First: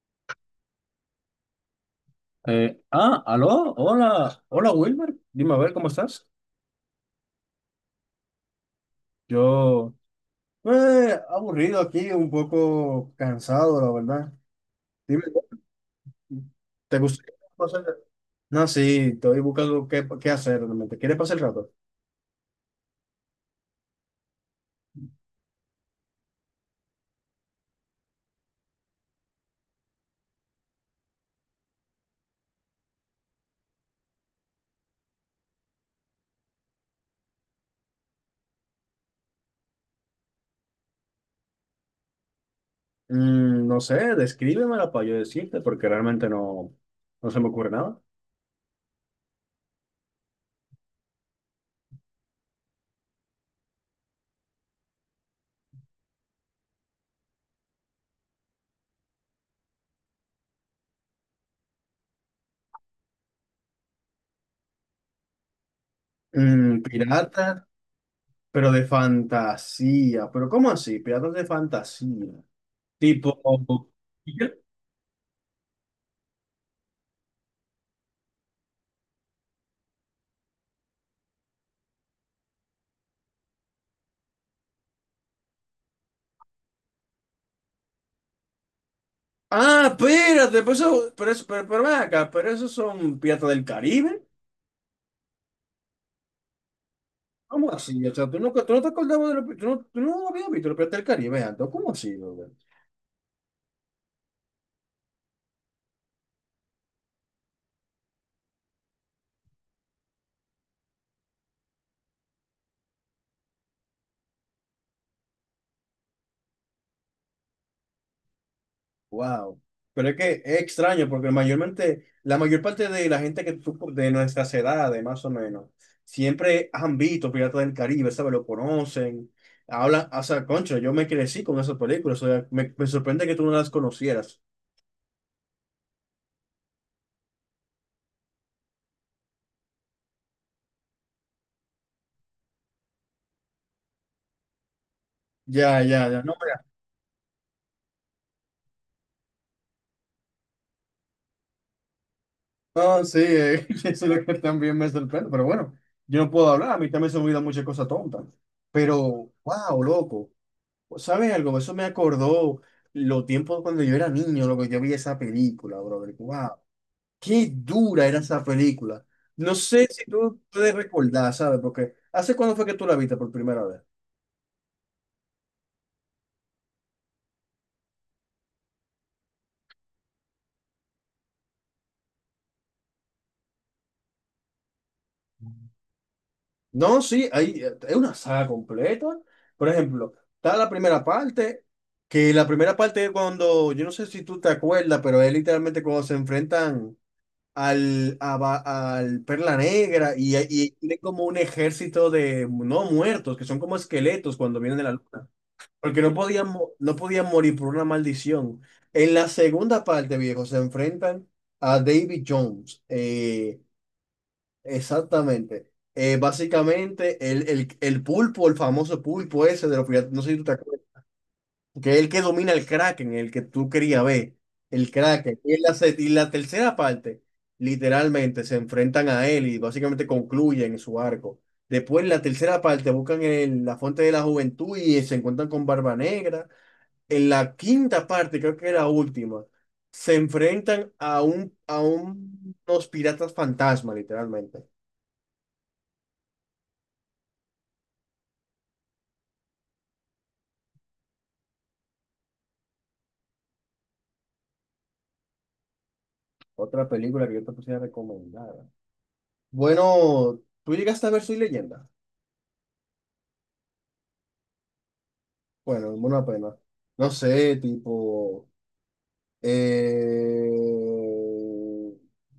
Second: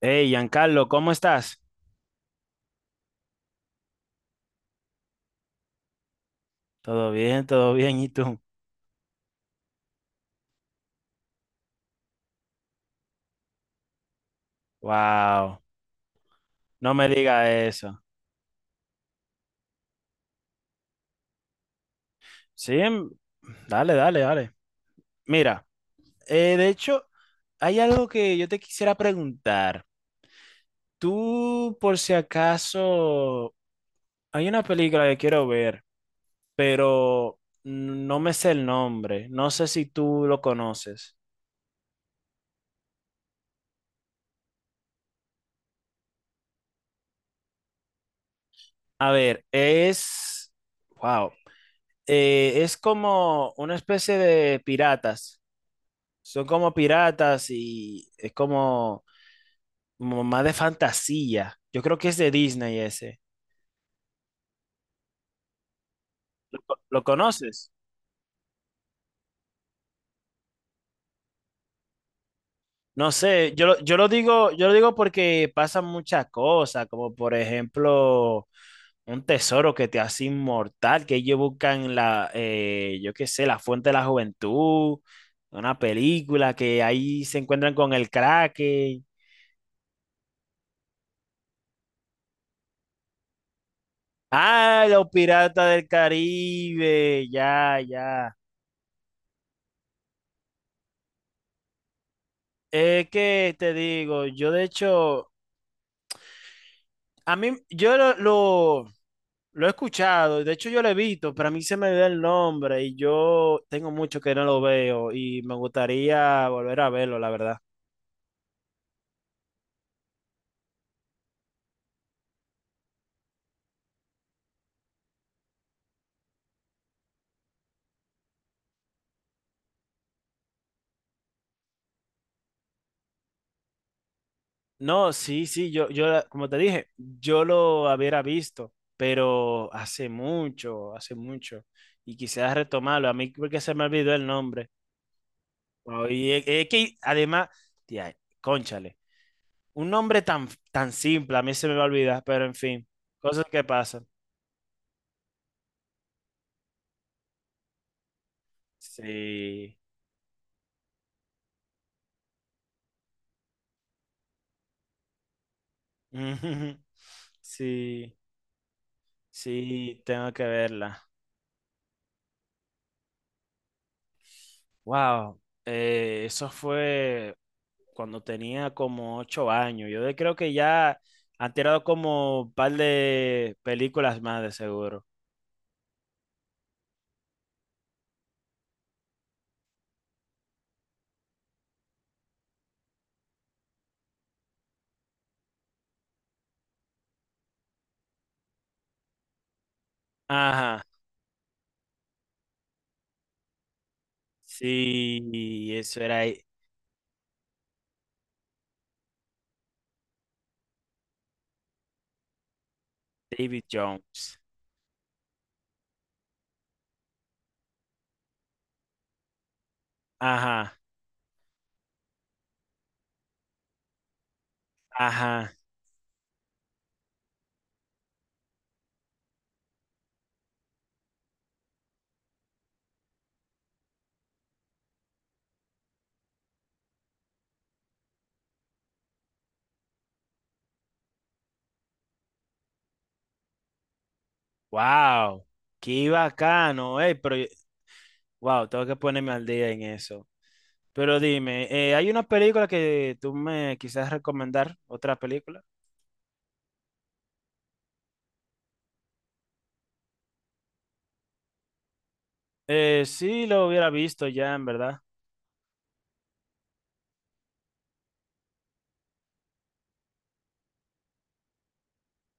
Hey, Giancarlo, ¿cómo estás? Aló, hola, hola Wilmer, dime a ver cómo estás. Todo bien, ¿y tú? Yo, pues, aburrido aquí, un poco cansado, la verdad. Dime, Wow, no ¿te me gustaría digas pasar? eso. No, sí, estoy buscando qué hacer realmente. ¿Quieres pasar el rato? Sí, dale, dale, dale. Mira, de hecho, hay algo que yo te quisiera preguntar. Tú, por si acaso, hay una película que quiero ver, pero no me sé el nombre. No sé si tú lo conoces. No sé, descríbemela para yo decirte, porque realmente no se me ocurre nada. A ver, es... Wow. Es como una especie de piratas. Son como piratas y es como más de fantasía. Yo creo que es de Disney ese. ¿Lo Piratas, conoces? pero de fantasía. ¿Pero cómo así? Piratas de fantasía. No Tipo. sé, yo, yo lo digo porque pasan muchas cosas, como por ejemplo un tesoro que te hace inmortal, que ellos buscan la, yo qué sé, la fuente de la juventud, una película que ahí se encuentran con el Kraken. Ah, espérate, pues eso, pero eso, pero ven acá, pero esos son Piratas del Caribe. Ah, los piratas del Caribe, ¿Cómo ya, así? O sea, ya. tú, nunca, tú no te acordabas de los tú no habías visto los Piratas del Caribe antes. ¿Cómo así, brother? Es que te digo, yo de hecho, a mí, yo lo he escuchado, y de hecho yo lo he visto, pero a mí se me da el nombre y yo tengo mucho que no lo veo y me gustaría volver a verlo, la verdad. Wow. Pero es que es extraño porque mayormente, la mayor parte de la gente que tú, de nuestras edades, más o menos, siempre han visto Piratas del Caribe, ¿sabes? Lo conocen, hablan, o sea, concho, yo me crecí con esas películas, o sea, me sorprende que tú no las conocieras. No, sí, sí, yo, yo como te dije, yo lo hubiera visto, pero hace mucho, y quisiera retomarlo, a mí porque se me olvidó el nombre. Ya, Oh, ya, ya. y No. es que además, tía, cónchale. Un nombre tan, tan simple, a mí se me va a olvidar, pero en fin, No, sí, cosas que eso es pasan. lo que también me sorprende, pero bueno, yo no puedo hablar, a mí también se me olvidan muchas cosas tontas, pero, Sí. wow, loco, ¿sabes algo? Eso me acordó los tiempos cuando yo era niño, lo que yo vi esa película, brother, wow, qué dura Sí, era esa película. No sé sí, si tengo tú que puedes verla. recordar, ¿sabes? Porque, ¿hace cuándo fue que tú la viste por primera vez? Wow, eso fue cuando tenía como 8 años. Yo creo que ya han tirado como un par de películas más de seguro. No, sí, hay, es una saga completa. Por ejemplo, está la primera parte, que la primera parte es cuando, yo no sé si tú te acuerdas, pero es literalmente cuando se enfrentan al Perla Negra y Ajá, tienen como un ejército de no muertos, que son como esqueletos cuando vienen de la luna, sí, eso porque no era podían, no podían morir por una maldición. En la segunda parte, viejo, se enfrentan a David Jones. Eh. David Jones. Exactamente. Básicamente, el pulpo, el famoso pulpo ese de los piratas, no sé si tú te Ajá, acuerdas, que es el que domina el Kraken, el que tú querías ver, el Kraken. ajá. Y en la, se- y la tercera parte, literalmente, se enfrentan a él y básicamente concluyen su arco. Después, en la tercera parte, buscan el- la fuente de la juventud y se encuentran con Barba Negra. En la quinta parte, creo que era la última, se enfrentan a un, unos piratas fantasma, literalmente. Wow, qué bacano, pero wow, tengo que ponerme al día en eso. Pero dime, ¿hay una película que tú me quisieras recomendar? ¿Otra película? Otra película que yo te pusiera recomendada. Bueno, tú llegaste a ver Soy Leyenda. Sí, lo hubiera visto ya, en verdad. Bueno, una pena. No sé, tipo. Eh,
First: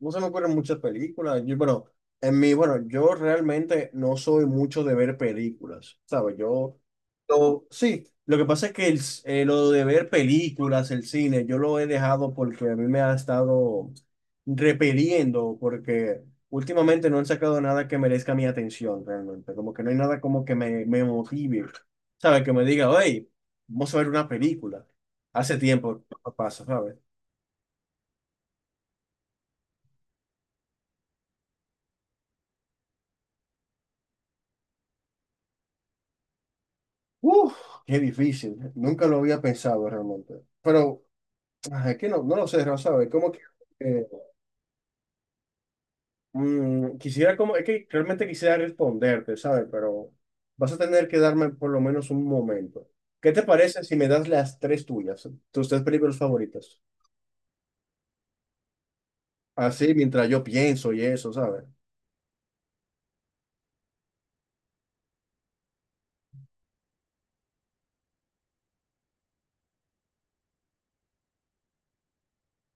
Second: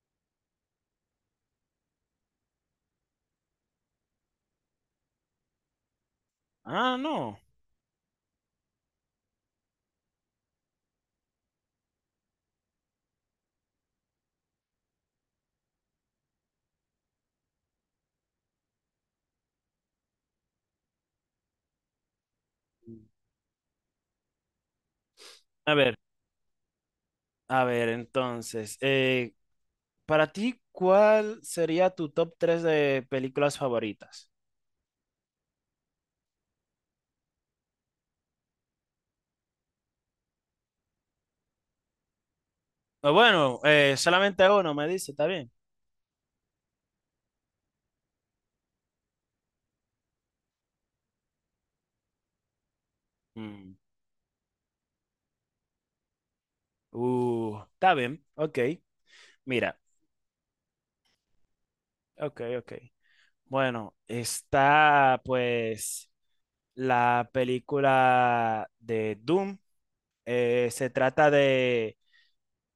no se me ocurren muchas películas. Yo, bueno, en mí, bueno, yo realmente no soy mucho de ver películas, ¿sabes? Yo, Ah, no. lo- sí, lo que pasa es que el, lo de ver películas, el cine, yo lo he dejado porque a mí me ha estado repeliendo, porque últimamente no han sacado nada que merezca mi atención realmente. Como que no hay nada como que me motive, ¿sabes? Que me diga, hey, vamos a ver una película. Hace A ver, tiempo. Pasa, ¿sabes? a ver, entonces, para ti, ¿cuál sería tu top 3 de películas favoritas? Uf, qué difícil. Nunca lo había pensado realmente. Pero ah, es que no lo sé, Rafa, ¿sabes? O Como que bueno, eh, solamente uno me dice, ¿está bien? Quisiera, como, es que realmente quisiera responderte, ¿sabes? Pero vas a tener que darme por lo menos un momento. ¿Qué te Mm, parece si me das las tres tuyas, tus tres películas favoritas? está bien, ok. Mira, Así, mientras yo pienso y eso, ¿sabes? ok, ok. Bueno, está pues... la película de Doom. Se trata de...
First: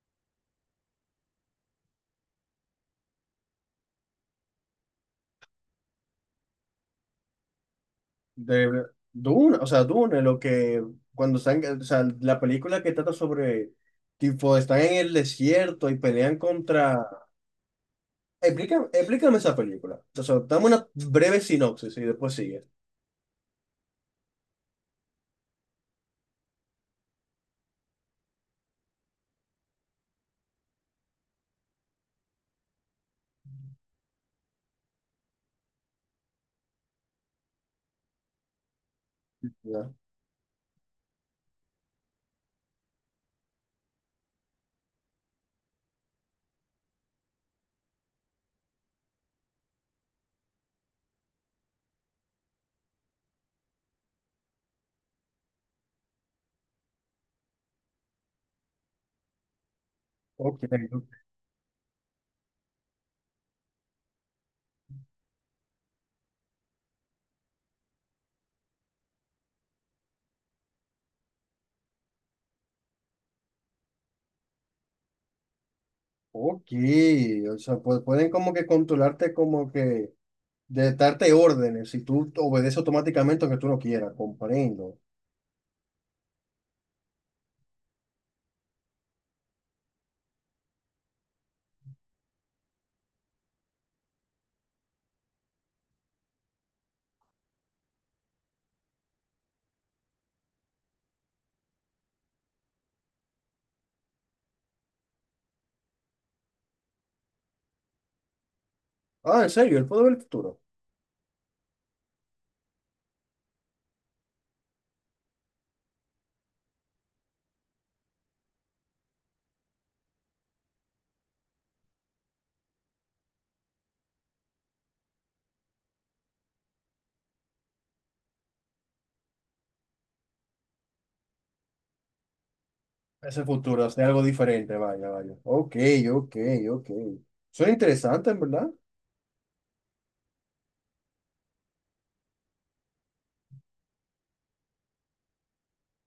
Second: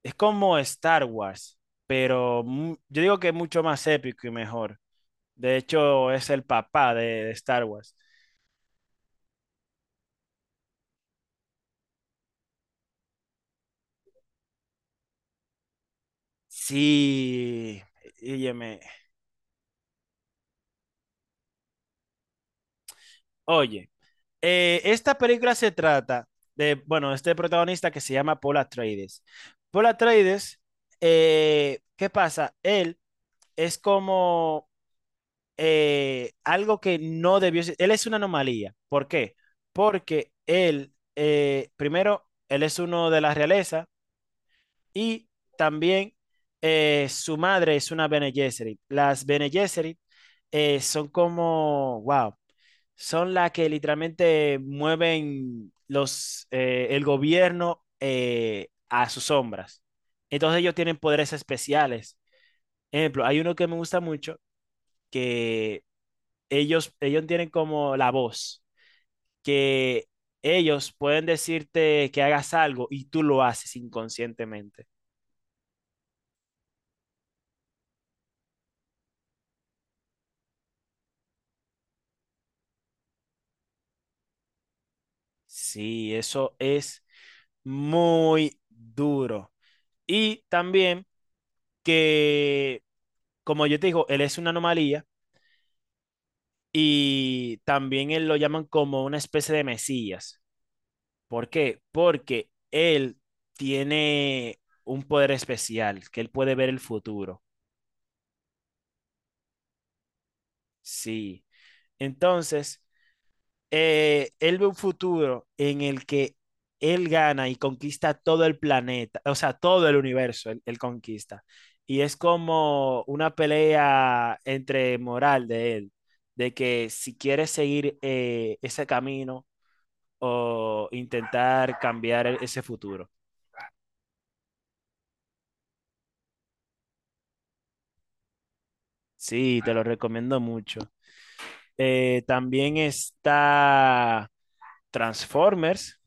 Es como Star Wars, pero yo digo que es mucho más épico y mejor. De hecho, es el papá de Star Wars. De Dune, o sea, Dune, lo que cuando están, o sea, la película que trata sobre, tipo, están en el desierto y pelean contra. Sí, óyeme. Explícame, explícame esa película. O sea, dame una breve sinopsis y después sigue. Oye, esta película se trata de, bueno, este protagonista que se llama Paul Atreides. Paul Atreides, ¿qué pasa? Él es como algo que no debió ser. Él es una anomalía. ¿Por qué? Ya. Porque él, primero, él es uno de la realeza y también su madre es una Bene Gesserit. Las Bene Gesserit son como, wow, son las que literalmente mueven los, el gobierno a sus sombras. Entonces Ok, ellos tienen poderes especiales. Ejemplo, hay uno que me gusta mucho, que ellos tienen como la voz, que ellos pueden decirte que hagas algo y tú lo haces inconscientemente. ok. O sea, pues, pueden como que controlarte como que de darte órdenes y tú obedeces automáticamente aunque tú no quieras, comprendo. Sí, eso es muy duro. Y también que, como yo te digo, él es una anomalía y también él lo llaman como una especie de mesías. ¿Por qué? Porque él tiene un poder especial, que él puede ver el futuro. Ah, en serio, él puede ver el futuro. Sí. Entonces, él ve un futuro en el que él gana y conquista todo el planeta, o sea, todo el universo, él conquista. Y es como una pelea entre moral de él, de que si quiere seguir ese camino o intentar cambiar ese futuro. Ese futuro, hacer algo diferente, vaya, vaya. Ok, ok, ok. Suena interesante, en verdad. Sí, te lo recomiendo mucho. También está Transformers.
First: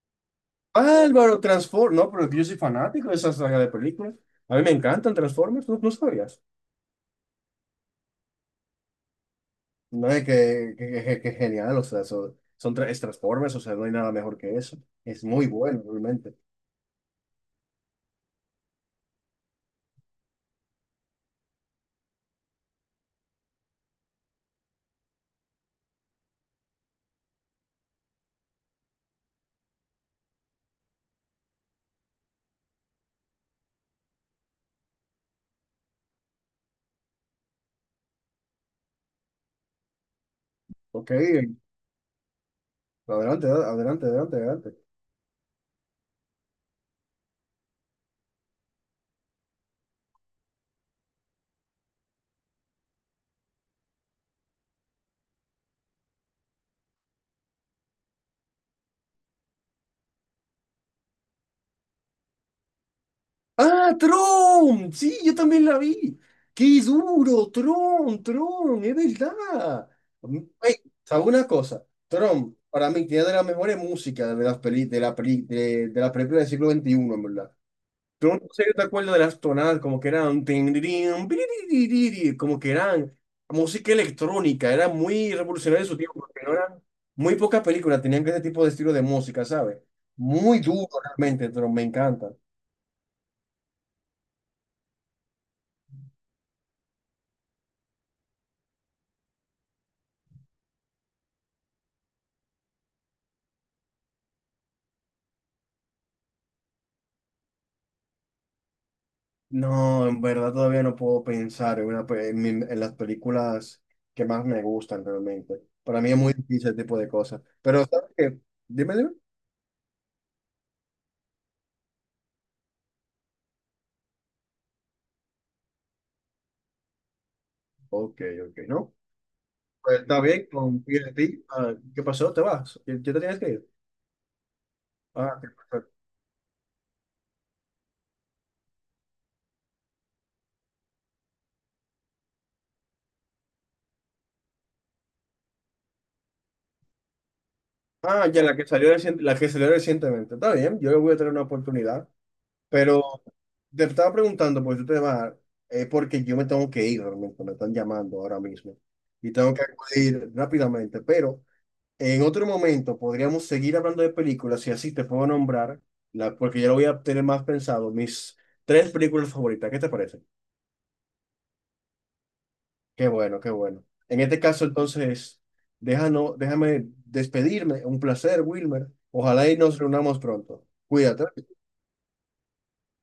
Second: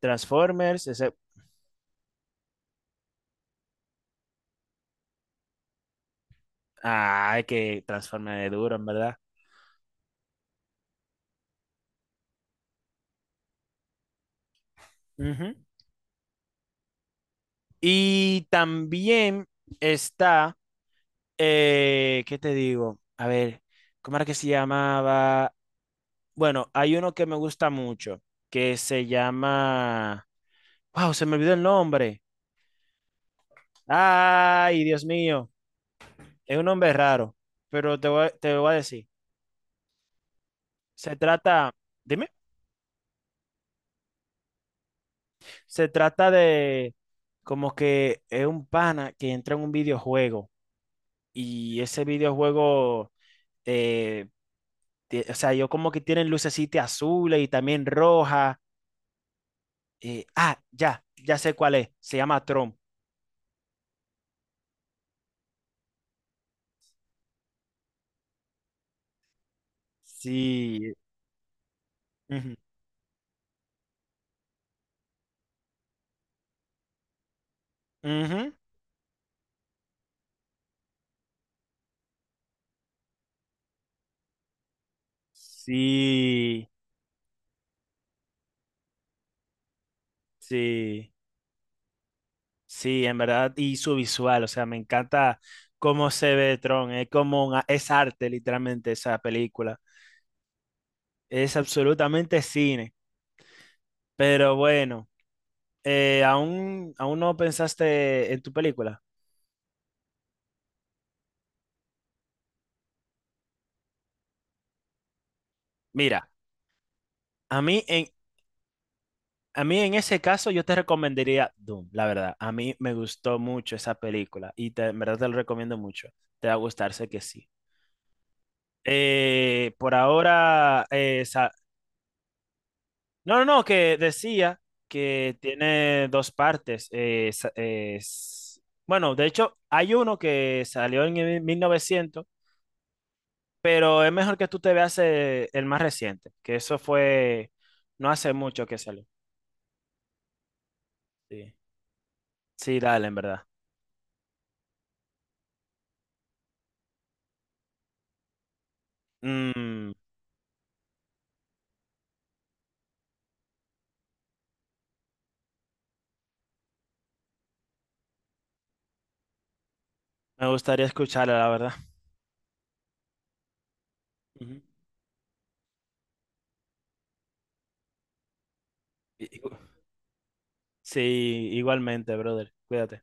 Transformers, ese... Álvaro, Transform, no, pero yo soy fanático de esa saga de películas. A mí me encantan Transformers, ¿no, no sabías? Ah, que Transformers es duro, en verdad. No, es que, que genial, o sea, son, son tres Transformers, o sea, no hay nada mejor que eso. Es muy Ujú. bueno, realmente. Y también está, ¿qué te digo? A ver, ¿cómo era que se llamaba? Bueno, hay uno que me gusta mucho, que se llama... ¡Wow! Se me olvidó el nombre. ¡Ay, Dios mío! Es un nombre raro, pero te lo voy a decir. Ok, Se trata, dime, adelante, adelante, adelante, adelante. se trata de como que es un pana que entra en un videojuego y ese videojuego eh, o sea, yo como que tienen lucecita azules y también roja. Ya, ya sé cuál es. Se llama Tron. ¡Ah, Tron! Sí, yo también la vi. ¡Qué duro! Tron, Tron, es verdad. Mm, Ey, Sí. ¿sabes una cosa? Ujú, Tron, para mí, tiene de las mejores músicas de las peli, de la peli, de las películas del siglo XXI en verdad. Yo no ujú, sé, yo te acuerdo de las tonadas, como que eran, tin, dirin, piririririri, como que eran música electrónica, era muy revolucionario en su tiempo, porque no sí, eran, muy pocas películas tenían ese tipo de estilo de música, ¿sabes? Muy duro sí, realmente, pero me encanta. sí, en verdad. Y su visual, o sea, me encanta cómo se ve Tron. Es como es arte, literalmente, esa película. Es absolutamente cine. Pero bueno, ¿aún no pensaste en tu película? No, en verdad todavía no puedo pensar en, una, pe- en, mi- en las películas que más me gustan realmente. Para mí es Mira, muy difícil ese tipo de cosas. a mí Pero, en, ¿sabes qué? Dime, dime. a mí en ese caso yo te recomendaría Doom, la verdad. A mí me gustó mucho esa película y en verdad te lo recomiendo mucho. Te va a gustar, sé que sí. Ok, ok, ¿no? Por Pues está bien, ahora, confío en ti. Ah, ¿qué pasó? ¿Te vas? ¿Ya te no, tienes no, que no, ir? que decía que Ah, qué cosa. tiene 2 partes. Bueno de hecho, hay uno que salió en el 1900, pero es mejor que tú te veas el más reciente, que eso fue no Ah, hace ya la que mucho que salió salió. La que salió recientemente. Está bien, yo le voy a tener una Sí, oportunidad. sí, Pero dale, en verdad. te estaba preguntando por este tema, es porque yo me tengo que ir realmente, me están llamando ahora mismo y tengo que Mm, acudir rápidamente. Pero en otro momento podríamos seguir hablando de películas y así te puedo nombrar, la, porque ya lo voy a tener más pensado, mis tres películas favoritas. ¿Qué te parece? Me gustaría escucharla, la verdad. Qué bueno, qué bueno. En este Ujú. caso, entonces, déjame despedirme. Un placer, Wilmer. I- Ojalá igu- y nos reunamos pronto. Sí, Cuídate. igualmente, brother. Cuídate.